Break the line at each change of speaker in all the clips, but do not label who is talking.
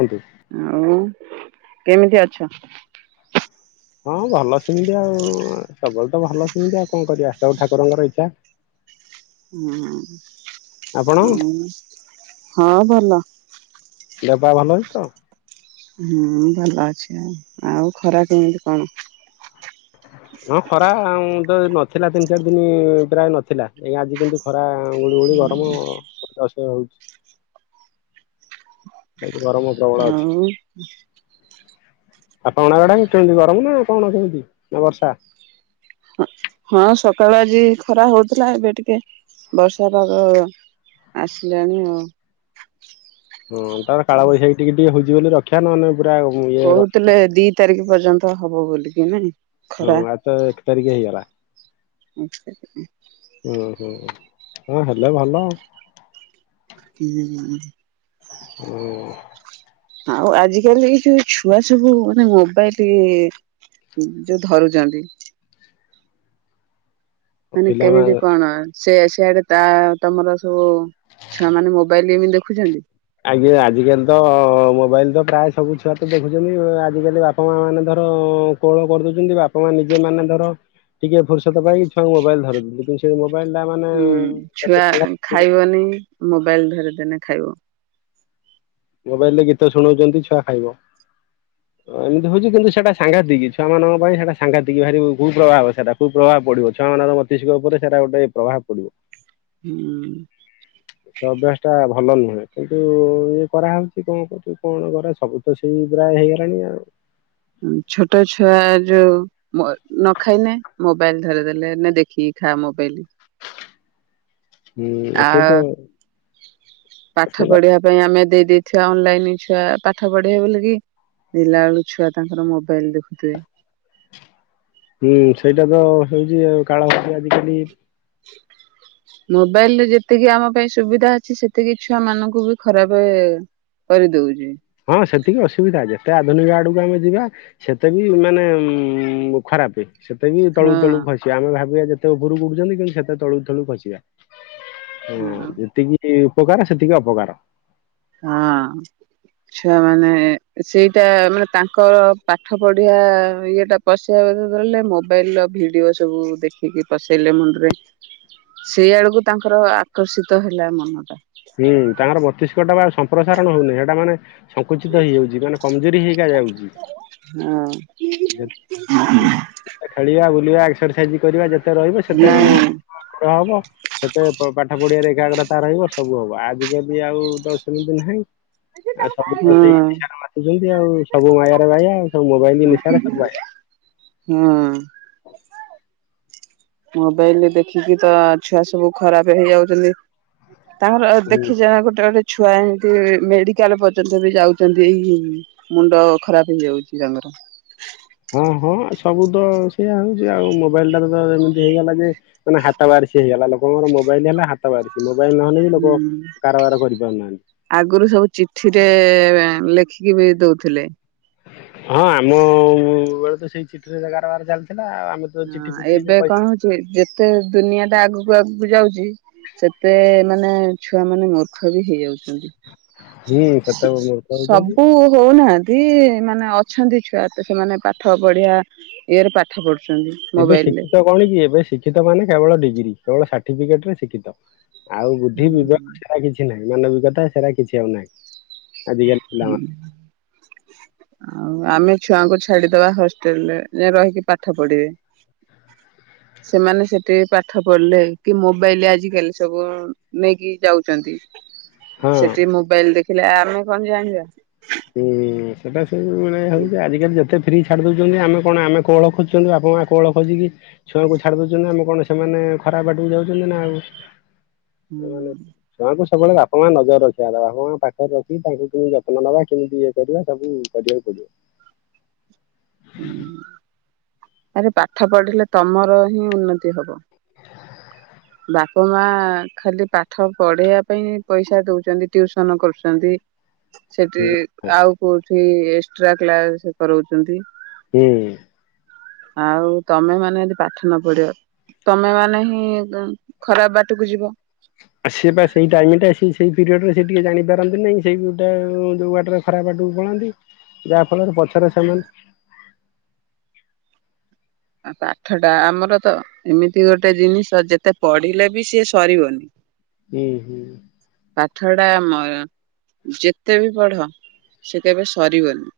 ହୁନ୍ତୁ
ଆଉ କେମିତି ଅଛ?
ହଁ ଭଲ ସେିମିତି ଆଉ ସବୁବେଳେ ତ ଭଲ ସେମିତି ଆଉ କଣ କରିବାବ ଠାକୁରଙ୍କର ଇଚ୍ଛା।
ହୁଁ
ଆପଣ
ହ ହଁ ଭ ନା
ଦେହ ପା ଭଲ ଅଛି ତ?
ହୁଁ ଭଲ ଅଛି ଆଉ। ଆଉ ଖରା କେମିତି କଣ?
ହଁ ଖରା ତ ନଥିଲା ତିନି ଚାରି ଦିନ ପ୍ରାୟ ନଥିଲା ଏ ଆଜି କିନ୍ତୁ ଖରା ଗୁଳିୁଗୁଳି ଗରମ ଅସହ୍ୟ ହଉଛି। ଏ ଗରମ ପ୍ରବଳ ଅଛି।
ଆଉ
ଆପଣଙ୍କ ଆଡେ କେମତି ଗରମ ନା କଣ କେମତି ନା ବର୍ଷା
ହଁ ସକାଳୁ ଆଜି ଖରା ହଉଥିଲା ଏବେ ଟିକେ ବର୍ଷା ପାଗ ଆସିଲାଣି ଆଉ।
ହଁ ତାର କାଳ ବୈଶାଖୀ ଟିକେ ଟିକେ ହଉଛି ଜ ବୋଲି ରକ୍ଷା ନହେଲେ ପୁରା ଇଏ
କହୁଥିଲେ ଦି ତାରିଖ ପର୍ଯ୍ୟନ୍ତ ହବ ବୋଲିକି ନାଇଁ
ହଁ ଆତ ଏକ ତାରିଖ ହେଇଗଲା।
ଆ
ହୁଁ ହୁଁ। ହଁ ହେଲେ ଭଲ ଆଉ।
ଉଁ
ହୁଁ।
ଆଉ ଆଜିକାଲି ଏ ଯୋଉ ଛୁଆ ସବୁ ମାନେ ମୋବାଇଲ ଯୋଉ ଧରୁଛନ୍ତି। ମାନେ କେମିତି
ପିଲାମାନେ
କଣ? ସେ ସେଆଡେ ତା ତମର ସବୁ ଛୁଆ ମାନେ ମୋବାଇଲ ଏମିତି ଦେଖୁଛନ୍ତି।
ଆଜ୍ଞା ଆଜିକାଲି ତ ମୋବାଇଲ ତ ପ୍ରାୟ ସବୁ ଛୁଆ ତ ଦେଖୁଛନ୍ତି ଆଜିକାଲି ବାପା ମା ମାନେ ଧର କୋଳ କରିଦଉଛନ୍ତି ବାପା ମା ନିଜେ ମାନେ ଧର ଟିକେ ଫୁର୍ସତ ପାଇ ଛୁଆଙ୍କୁ ମୋବାଇଲ ଧରୁଛନ୍ତି। କିନ୍ତୁ ସେ ମୋବାଇଲ ଟା ମାନେ
ହୁଁ
କେତେ
ଛୁଆ ଖାଇବନି ମୁ ମୋବାଇଲ ଧରିଦଲେ ଖାଇବ।
ମୋବାଇଲରେ ଗୀତ ଶୁଣଉଛନ୍ତି ଛୁଆ ଖାଇବ। ଏମିତି ହଉଛି କିନ୍ତୁ ସେଇଟା ସାଘାତିକ ଛୁଆମାନାନଙ୍କ ପାଇଁ ସେଇଟା ସାଘାତିକ ଭାରି କୁପ୍ରଭାବ ସେଟା କୁପ୍ରଭାବ ପଡିବ ଛୁଆମାନଙ୍କ ମସ୍ତିଷ୍କ ଉପରେ ସେଟା ଗୋଟେ ପ୍ରଭାବ ପଡିବ।
ହୁଁ
ଅଭ୍ୟାସ ଟା ଭଲ ନୁହେଁ କିନ୍ତୁ ଇ କରାହଉଛି କଣ କରୁଛୁ କଣ କରରେ ସବୁ ତ ସେଇ ପା ହେଇଗଲାଣି ଆଉ।
ଛୋଟ ଛୁଆ ଯୋଉ ନ ଖାଇନେ ମୋବାଇଲ ଧରିଦେଲେ ନ ଦେଖିକି ଖା ମୋବାଇଲ
ହୁଁ
ଆ
ସେ ତ ସେ
ପାଠ
ତ
ପଢିବା ପାଇଁ ଆମେ ଦେଇଦ ଅନଲାଇନ ଛୁଆ ପାଠ ପଢ ପଢ଼ିବେ ବୋଲିକି ଦେଖିଲା ବେଳକୁ ଛୁଆ ତାଙ୍କର ମୋବାଇଲ ଦେଖୁେଥିବେ।
ହୁଁ ସେଇଟା ତ ହଉଛି କାଳ ହଉଛି ଆଜିକାଲି
ମୋବାଇଲ ରେ ଯେତିକି ଆମ ପାଇଁ ସୁବିଧା ଅଛି ସେତିକି ଛୁଆ ମାନଙ୍କୁ ବି ଖରାପ କରିଦଉଛି।
ହଁ ସେତିକି ଅସୁବିଧା ଯେତେ ଆଧୁନିକ ଆଡକୁ ଆମେ ଯିବା ସେତେ ବି ମାନେ ଉ ଖରାପ ସେତେ ବି
ହଁ
ତଳୁକୁ ତଳୁକୁ ଖସିବା ଆମେ ଭାବିବା ଯେ ସେତେ ଉପରକୁଉଠୁଛନ୍ତି କିନ୍ତୁ ସେତେ ତଳୁ ତଳୁକୁ ଖସିବା। ହଁ ଯେତିକି ଉପକାର ସେତିକି ଅପକାର
ହଁ ଛୁଆମାନୋନେ ସେଇଟା ମାନେ ତାଙ୍କ ପାଠ ପଢିଆ ଇଏଟା ପଶିବାଲେ ମୋବାଇଲ ର ଭିଡିଓ ସବୁ ଦେଖିକି ପସେଇଲେ ମୁଣ୍ଡରେ ସେଇଆଡକୁ ତାଙ୍କର ଆକର୍ଷିତ ହେଲା ମନ ଟା
ହୁଁ ତାଙ୍କର ବତିଷ୍କଟା ବା ପ୍ରସାରଣ ହଉନି ସେଇଟା ମାନେ ସଂଙ୍କୁଚିତ ହେଇଯାଉଛି ମାନେ କମଜୋରି ହେଇକ ଯାଉଛି
ହଁ
ଖେଳିବା ବୁଲିବା ଏକ୍ରସାଇଜ କରିବା ଯେତେ ରହିବ ସେତେ ମାନେ
ନାଇଁ
ମତେ ହବ ସେତେ ପାଠ ପଢିବାରେ ଏକାଗ୍ରତା ରହିବ ସବୁ ହବ ଆଜିକାଲି ଆଉ ଦଶମିତି ନାହିଁ। ଆଉ ସବୁ
ହଁ
ତ ସେଇ ନିଶାରେ ମାଚୁଛନ୍ତି ଆଉ ସବୁ ମାୟାରେ ବାା ସବୁ ମୋବାଇଲ ନିଶାରେ ସବୁ ବା
ହଁ ମୋବାଇଲ ଦେଖିକି ତ ଛୁଆ ସବୁ ଖରାପ ହେଇଯାଉଛନ୍ତି। ତାଙ୍କର
ହୁଁ।
ଦେଖି ଯ ଗୋଟେ ଗୋଟେ ଛୁଆ ଏମିତି ମେଡିକାଲ ପର୍ଯ୍ୟନ୍ତ ବି ଯାଉଛନ୍ତି ଏଇ ମୁଣ୍ଡ ଖରାପ ହେଇଯାଉଛି ତାଙ୍କର
ହଁ ହଁ ସବୁ ତ ସେଇୟା ହଉଛି ଆଉ ମୋବାଇଲ ଟାାରେ ତ ଯେମିତି ହେଇଗଲା ଯେ ମାନେ ହାତ ବାରିଶି ହେଇଗଲା ଲୋକଙ୍କର ମୋବାଇଲ ହେଲା ହାତ ବାରିଶି ମୋବଲ
ହୁଁ ଆଗରୁ ସବୁ ଚିଠିରେ ଲେଖିକି ବି ଦଉଥିଲେ।
ହଁ ଆମ ସେଇ ଚିଠିରେ କାରବାର ଚାଲିଛନ୍ତି।
ହଁ ଏବେ କଣ ହଉଛି ଯେତେ ଦୁନିଆ ଟା ଆଗୁ ଆଗକୁ ଆଗକୁ ଯାଉଛି ସେତେ ମାନେ ଛୁଆ ମାନେ ମୂର୍ଖ ବି ହେଇଯାଉଛି।
ହୁଁ ସେତେବେଳେ ମୂର୍ଖ ହଉଛନ୍ତି।
ସବୁ ହଉନାହାନ୍ତି। ସେ ମାନେ ଅଛନ୍ତି ଛୁଆ ତ ସେମାନେ ପାଠ ପଢିଆ ଇଏରେ ପାଠ ପଢୁ
ଏବେ ଶିକ୍ଷିତ କଣ କି ଏବେ ଶିକ୍ଷିତ ମାନେ କେବଳ ଡିଗ୍ରୀ କେବଳ ସାର୍ଟିଫିକେଟରେ ଶିକ୍ଷିତ। ଆଉ ବୁଦ୍ଧି
ହୁଁ।
ବିବେକ କିଛି ନାହିଁ। ମାନବିକତା ସେରା କିଛି ଆଉ ନାହିଁ। ଆଜି କାଲି ପିଲା ମାନେ।
ଆଉ ଆମେ ଛୁଆଙ୍କୁ ଛାଡିଦବା ହଷ୍ଟେଲରେ ରହିକି ପାଠ ପଢିବେ ସେମାନେ ସେଠି ପାଠ ପଢିଲେ କି ମୋବାଇଲ ଆଜିକାଲି ସବୁ ନେଇକି ଯାଉଛନ୍ତି।
ହଁ
ସେଠି ମୋବାଇଲ ଦେଖ [unintelligible] ଆମେ କଣ ଜାଣି?
ହୁଁ। ସେଇଟା ସବୁ ମାନେ ହେଉଛି ଆଜିକାଲି ଯେତେ ଫ୍ରି ଛାଡ଼ି ଦେଉଛନ୍ତି ଆମ କଣ ଆମେ କୋଳ ଖୋଜୁ ଆପ ମାଙ୍କ କୋଳ ଖୋଜିକି ଛୁଆଙ୍କୁ ଛାଡ ଦଉଛୁ ଆମେ କଣ ସେମାନେ ଖରାପ ବାଟକୁ ଯାଉଛନ୍ତି ନା ଆଉ। ସେମାନେ
ହୁଁ।
ଛୁଆଙ୍କୁ ସବୁବେଳେ ବାପା ମା ନଜର ରଖିବା ବାପା ମା ପାଖରେ ରଖି ତାଙ୍କୁ କିମତି ଯତ୍ନ ନବା। କେମିତି ଇଏ କରିବା ସବୁ କରିବାକୁ ପଡିବ।
ହଁ ଆରେ ପାଠ ପଢିଲେ ତମର ହିଁ ଉନ୍ନତି ହବ। ବାପ ମା ଖାଲି ପାଠ ପଢେଇବା ପାଇଁ ପଇସା ଦଉଛନ୍ତି ଟିଉସନ କରୁଛନ୍ତି। ସେଠି
ହୁଁ
ଆଉ କୋଉ ଏ ଏକ୍ସଟ୍ରା କ୍ଲାସ କରଉଚନ୍ତି।
ହୁଁ।
ଆଉ ତମେ ମାନେ ଯଦି ପାଠ ନ ପଢିବ ତମେ ମାନେ ହିଁ ଖରାପ ବାଟକୁ ଯିବ।
ସିଏ ବା ସେଇ ଟାଇମ ଟା ସେ ସେଇ ପିରିୟଡ଼ ରେ ସେ ଟିକେ ଜାଣିପାରନ୍ତିନି ସେଇ ଗୋଟା ଯୋଉ ବାଟରେ ଖରାପ ବାଟକୁ ପଳାନ୍ତି ଯାହା ଫଳରେ ପଛରେ ସେମାନେ
ପାଠ ଟା ଆମର ତ ଏମିତି ଗୋଟେ ଜିନିଷ ଯେତେ ପଢିଲେ ବି ସିଏ ସରିବନି।
ହୁଁ ହୁଁ।
ପାଠ ଟା ଆମର ଯେତେ ବି ପଢ ସେ କେବେ ସରିବନି।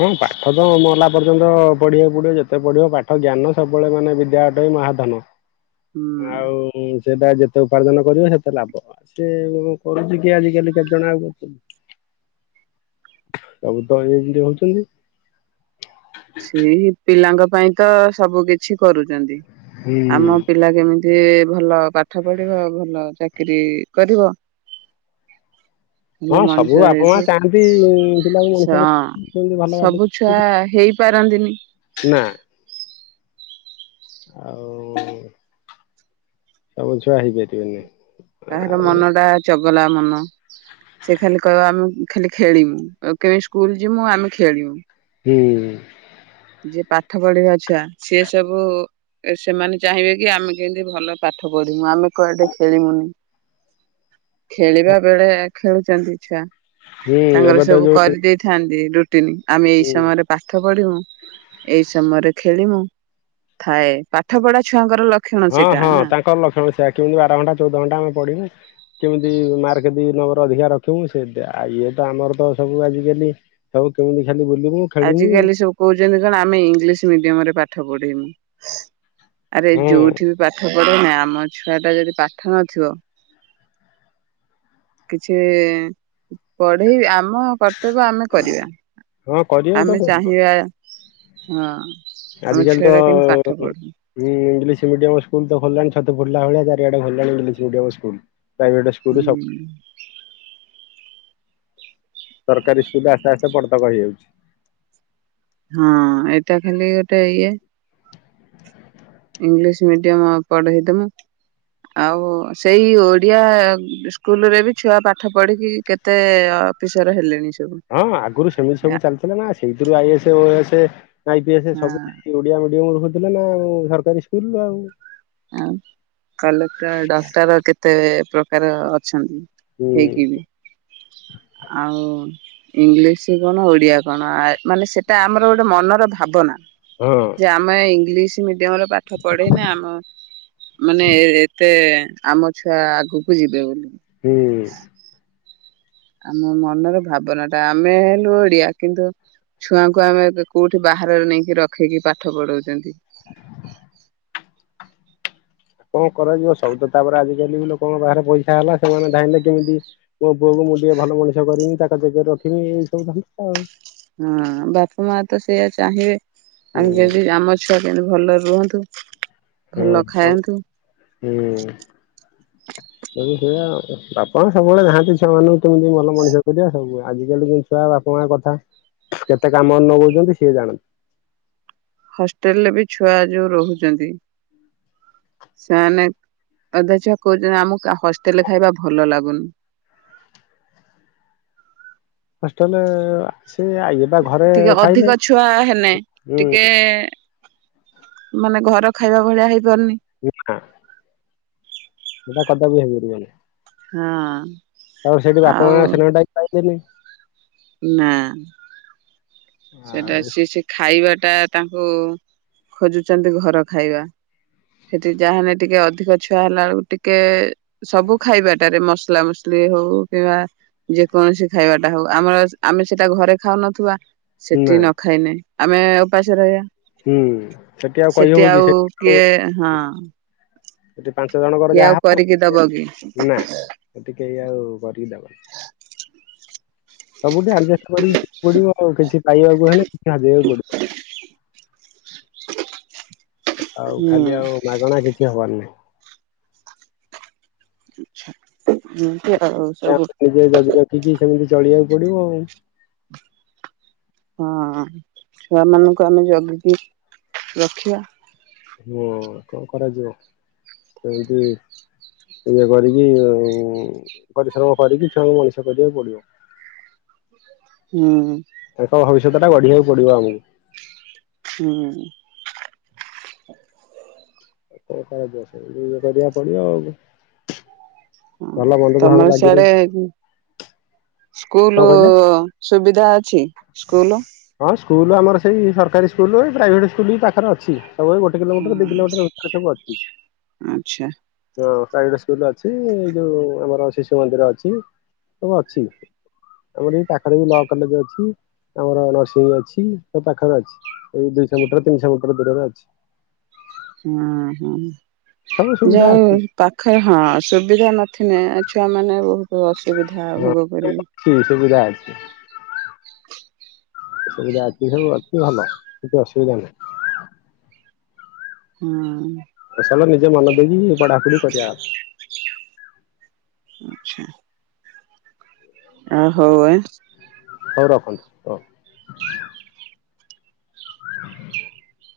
ହଁ ପାଠ ତ ମଲା ପର୍ଯ୍ୟନ୍ତ ପଢିବାକୁ ପଢିବ ଯେତେ ପଢିବ ପାଠ ଜ୍ଞାନ ସବୁବେଳେ ମାନେ ବିଦ୍ୟା ଅଟଇ ମହାଧନ।
ହୁଁ
ଆଉ ସେଟା ଯେତେ ଉପାର୍ଜନ କରିବ ସେତେ ଲାଭ ସେ କରୁଛି କି ଆଜିିକାଲି କେତେଜଣ ଅଛନ୍ତି ସବୁ ତ ଏମିତି ହୋଉଛି। ଛନ୍ତି।
ସେଇ ପିଲାଙ୍କ ପାଇଁ ତ ସବୁ କିଛି କରୁଚନ୍ତି।
ହୁଁ
ଆମ ପିଲା କେମିତି ଭଲ ପାଠ ପଢିବ ଭଲ ଚାକିରୀ କରିବ। ଭଲ
ହଁ
ମଣିଷ
ସବୁ ବାପା ମା
ହେଇକି
ଚାହାନ୍ତି ଇ
ସ
ପିଲାମାନଙ୍କୁ ମଣିଷ କରିବା ପାଇଁ କେମିତି ଭଲ ବାଟକୁ
ବାରନ୍ତିନି।
ନା ଆଉ ସବୁ ଛୁଆ ହେଇ ପାରିବେନି।
କାହାର ମନ ଟା ଚଗ ଗଲା ମନ ସେ ଖାଲି କହିବ ଆମେ ଖାଲି ଖେଳିବୁ ଆଉ କେମିତି ସ୍କୁଲ ଯିମୁ ଆମେ ଖେଳିବୁ।
ହୁଁ।
ଯିଏ ପାଠ ପଢିବା ଛୁଆ ସିଏ ସବୁ ସେମାନେ ଚାହିଁବେ କି ଆମେ କେମିତି ଭଲ ପାଠ ପଢିମୁ ଆମେ କୁଆଡେ ଖେଳିମୁନି ଖେଳିବା ବେଳେ ଖେଳୁଛନ୍ତି ଛୁଆ।
ହୁଁ ଏବେ ତ ଯୋଉ
[unintelligible] ଟିନ ଆମେ ଏଇ ସମୟରେ ପାଠ ପଢିବୁ। ଏଇ ସମୟରେ ଖେଳିମୁ ଥାଏ ପାଠ ପଢା ଛୁଆଙ୍କର ଲକ୍ଷଣ
ହଁ
ସେଇଟା
ହଁ
ନା।
ତାଙ୍କର ଲକ୍ଷଣ ସେଇଆ କେମିତି ବାର ଘଣ୍ଟା ଚଉଦ ଘଣ୍ଟା ଆମେ ପଢିମୁ କେମିତି? ମାର୍କ ଦି ନମ୍ବର ଅଧିକା ରଖିବୁ ସେ ଆଉ ଇଏ ତ ଆମର ତ ସବୁ ଆଜିକାଲି ସବୁ କେମିତି ଖାଲି ବୁଲିବୁ ଖେଳିବୁ
ଆଜିକାଲି ସବୁ କହୁଛନ୍ତି କଣ ଆମେ ଇଂଲିଶ ମିଡିୟମ ରେ ପାଠ ପଢିମୁ। [inaudible] ଆରେ
ହଁ
ଯୋଉଠି ବି ପାଠ ପଢନା ଆମ ଛୁଆ ଟା ଯଦି ପାଠ ନଥିବ କିଛି ପଢେଇ ଆମ କର୍ତ୍ତବ୍ୟ ଆମେ କରିବା
ହଁ କରିବାକୁ ତ
ଆମେ
ପଡିବ
ଚାହିଁବା ହଁ। ଆମ
ଆଜିକାଲି
ଛୁଆ
ତ
ଟା କେମିତି ପାଠ ପଢୁ।
ଇଂଲିଶ ମିଡିୟମ ସ୍କୁଲ ତ ଖୋଲିଲାଣି ବୁଲିଲା ବଳିଆ ଚାରିଆଡ଼େ [unintelligible] ପ୍ରାଇଭେଟ ସ୍କୁଲ
ହୁଁ
ସବ [inaudible] ସରକାରୀ ସ୍କୁଲରେ ଆସ୍ତେ ଆସ୍ତେ [unintelligible] ହେଇଯାଉଛି।
ହଁ ଏଇଟା ଖାଲି ଗୋଟେ ଇଏ ଇଂଲିଶ ମିଡିୟମ ପଢେଇଦମୁ ଆଉ ସେଇ ଓଡିଆ ସ୍କୁଲରେ ବି ଛୁଆ ପାଠ ପଢିକି କେତେ ଅଫିସର ହେଲେଣି ସବୁ।
ହଁ ଆଗରୁ ସେମିତି ସବୁ ଚାଲିଥିଲା ନା ସେଇଥିରୁ I S O S I P S
ହଁ
ସବୁ ଓଡ଼ିଆ ମିଡିଅମ ନା ଆଉ ସରକାରୀ ସ୍କୁଲରୁ ଆଉ
କଲେକ୍ଟର ଡକ୍ଟର କେତେ ପ୍ର କାର ଅଛନ୍ତି
ହୁଁ
ହେଇକିବି ଆଉ ଇଂଲିଶ କଣ ଓଡ଼ିଆ କଣ ମାନେ ସେଇଟା ଆମର ଗୋଟେ ମନର ଭାବନା
ହଁ
ଯେ ଆମେ ଇଂଲିଶ ସେ ଉଦ୍ୟମର ପାଠ ପଢ଼େନା ଆମ ମାନେ ଏତେ ଆମ ଛୁଆ ଆଗକୁ ଯିବେ ବୋଲି
ହୁଁ
ଆମ ମନର ଭାବନା ଟା ଆମେ ହେଲୁ ଓଡିଆ କିନ୍ତୁ ଛୁଆଙ୍କୁ ଆମେ କୋଉଠି ବାହାରେ ନେଇକି ରଖିକି ପାଠ ପଢଉଛନ୍ତି
କଣ କରାଯିବ ସବୁ ତ ତାପରେ ଆଜିକାଲି ବି ଲୋକଙ୍କ ପାଖରେ ପଇସା ହେଲା ସେମାନେ ଧାଇଁଲେେ କେମିତି ମୋ ପୁଅକୁ ମୁଁ ଟିକେ ଭଲ ମଣିଷ କରିବି ତାଙ୍କ ଜାଗାରେ ରଖିବି ଏଇ ସବୁ ଧ ଆଉ
ହଁ ବାପା ମା ତ ସେଇୟଆ ଚାହିଁବେ ଆମ ଯଦି ଆମ ଛ ଯେନ୍ତତି ଭଲରେ ରୁହନ୍ତୁ
ହଁ
ଭଲ ଖାଆନ୍ତୁ
ସବୁ ହୁଁ ସେ ବାପା ସବୁବେଳେ ଯାଆନ୍ତି ଛୁଆ ମାନଙ୍କୁ କେମିତି ଭଲ ମଣିଷ କରିଆ ସବୁ ଆଜିକାଲି ଯ ଛୁଆ ବାପା ମାଙ୍କ କଥା କେତେ କାମ ନ କଉଛନ୍ତି ସିଏ ଜାଣନ୍ତି
ହଷ୍ଟେଲ ରେ ବି ଛୁଆ ଯୋଉ ରହୁଛନ୍ତି ସେମାନେ ଅଧା ଛୁଆ କହୁଛନ୍ତି ଆମକୁ ହଷ୍ଟେଲରେ ଖାଇବା ଭଲ ଲାଗୁନି
ଅଷ୍ଟେଲା
ଟିକେ ଅଧିକ ଛୁଆ ହେଲେ
ହୁଁ
ଟିକେ ମାନେ ଘର ଖାଇବା ଭଳିଆ ହେଇ
ଏଟା କଦ ବି ହେଇପାରିବ
ହଁ
ତ ସେଠି ବାପ
ଆଉ
ମାଙ୍କ ସେ ନହି
ନା ସେଟା
ଆଉ
ସ ସେ ଖାଇବା ଟା ତାଙ୍କୁ ଖୋଜୁଛନ୍ତି ଘର ଖାଇବା ସେଠି ଯାହାାନଲେ ଟିକେ ଅଧିକ ଛୁଆ ହେଲା ବେଳକୁ ଟିକେ ସବୁ ଖାଇବାଟାରେ ମସଲା ମସଲି ହଉ କିମ୍ବା ଯେକୌଣସି ଖାଇବାଟା ହଉ ଆମର ଆମେ ସେଟା ଘରେ ଖାଉନଥିବା ସେଠି
ନା
ନ ଖାଇ ନହିଁ। ଆମେ ଉପାସ ରହିବା
ହୁଁ ଆଉ କହିହବ
ସେଠି
କି
ଆଉ
ଆଉ
କିଏ ହଁ
ସେଠି ପାଞ୍ଚ ଜଣଙ୍କର
କିଏ ଆଉ
ଯାହା
କରିକି
ହବ
ଦବ କି
ନା ସେଠ କେହି ଆଉ କରିକି ଦେବନି ସବୁଠି ଆଡ କରିକି ଯକୁ ପଡିବ ଆଉ କିଛି ପାଇବାକୁ ହେଲେ କି ହଜେଇବାକୁ ପଡିବ
[inaudible]
ଆଉ
ହୁଁ।
ଖାଲି ଆଉ ମାଗଣା କିଛି ହବାରି ନାଇଁ
ଆଛା ହୁଁ।
ନିଜେ ଜଗି ରଖିକି ସେମିତି ଚଳିବାକୁ ପଡିବ ଆଉ
ହଁ ଛୁଆ ମାନଙ୍କୁ ଆମେ ଜଗି ରଖିବା।
ହଁ କଣ କରାଯିବ ସେମିତି ଇଏ କରିକି ଆ ପରିଶ୍ରମ କରିକି ଛୁଆଙ୍କୁ ମଣିଷ କରିବାକୁ ପଡିବ
ହୁଁ
ତା ଭବିଷ୍ୟତ ଟା ଗଢିବାକୁ ପଡିବ ଆମକୁ
ହୁଁ
ଉ କଣ ଇଏ କରିବାକୁ ପଡିବ ଆଉ
ହଁ
ଭଲ ମନ୍ଦ ତ ସବୁ
ତମର
ଲାଗି
ସିଆଡେ
ରହିଛି
ସ୍କୁଲ
କଣ କହିଲେ?
ସୁବିଧା ଅଛି ସ୍କୁଲ
ହଁ ସ୍କୁଲ ଆମର ସେଇ ସରକାରୀ ସ୍କୁଲ୍ ପ୍ରାଇଭେଟ୍ ସ୍କୁଲ ବି ପାଖରେ ଅଛି ତା ଗୋଟେ କିଲୋମିଟର ଦି କିଲୋମିଟର ଭିତରେ ସବୁ ଅଛି
ଆଚ୍ଛା
ଆ ପ୍ରାଇଭେଟ ସ୍କୁଲ ଅଛି ଏଇ ଯଉ ଆମର ଶିଶୁ ମନ୍ଦିର ଅଛି ସବୁ ଅଛି ଆମର ଏଇ ପାଖରେ ବି ଲ କଲେଜ ଅଛି ଆମର ନରସିଂହ ଅଛି ତ ପାଖରେ ଅଛି ଏଇ ଦିଇଶହ ମିଟର ତିନିଶହ ମିଟର ଦୂରରେ ଅଛି
ହଁ ହଁ
ସବୁ ସୁବିଧା
ଯଉ
ଅଛି
ପାଖ ହଁ ସୁବିଧା ନଥିଲେ ଛୁଆମାନେେ ବହୁତ ଅସୁବିଧା ଭୋଗ କରିବି
ସବି ଯା ଅଛି ସବୁ ଅଛି ଭଲ କିଛି ଅସୁବିଧା ନାହିଁ
ହଁ
ସଲ ନିଜେ ମନ ଦେଇବି ଏ ପଢାପଢି କରିବା ଆ
ଆଛା [unintelligible]
ହଉ ରଖନ୍ତୁ ହଉ
ହଁ ହ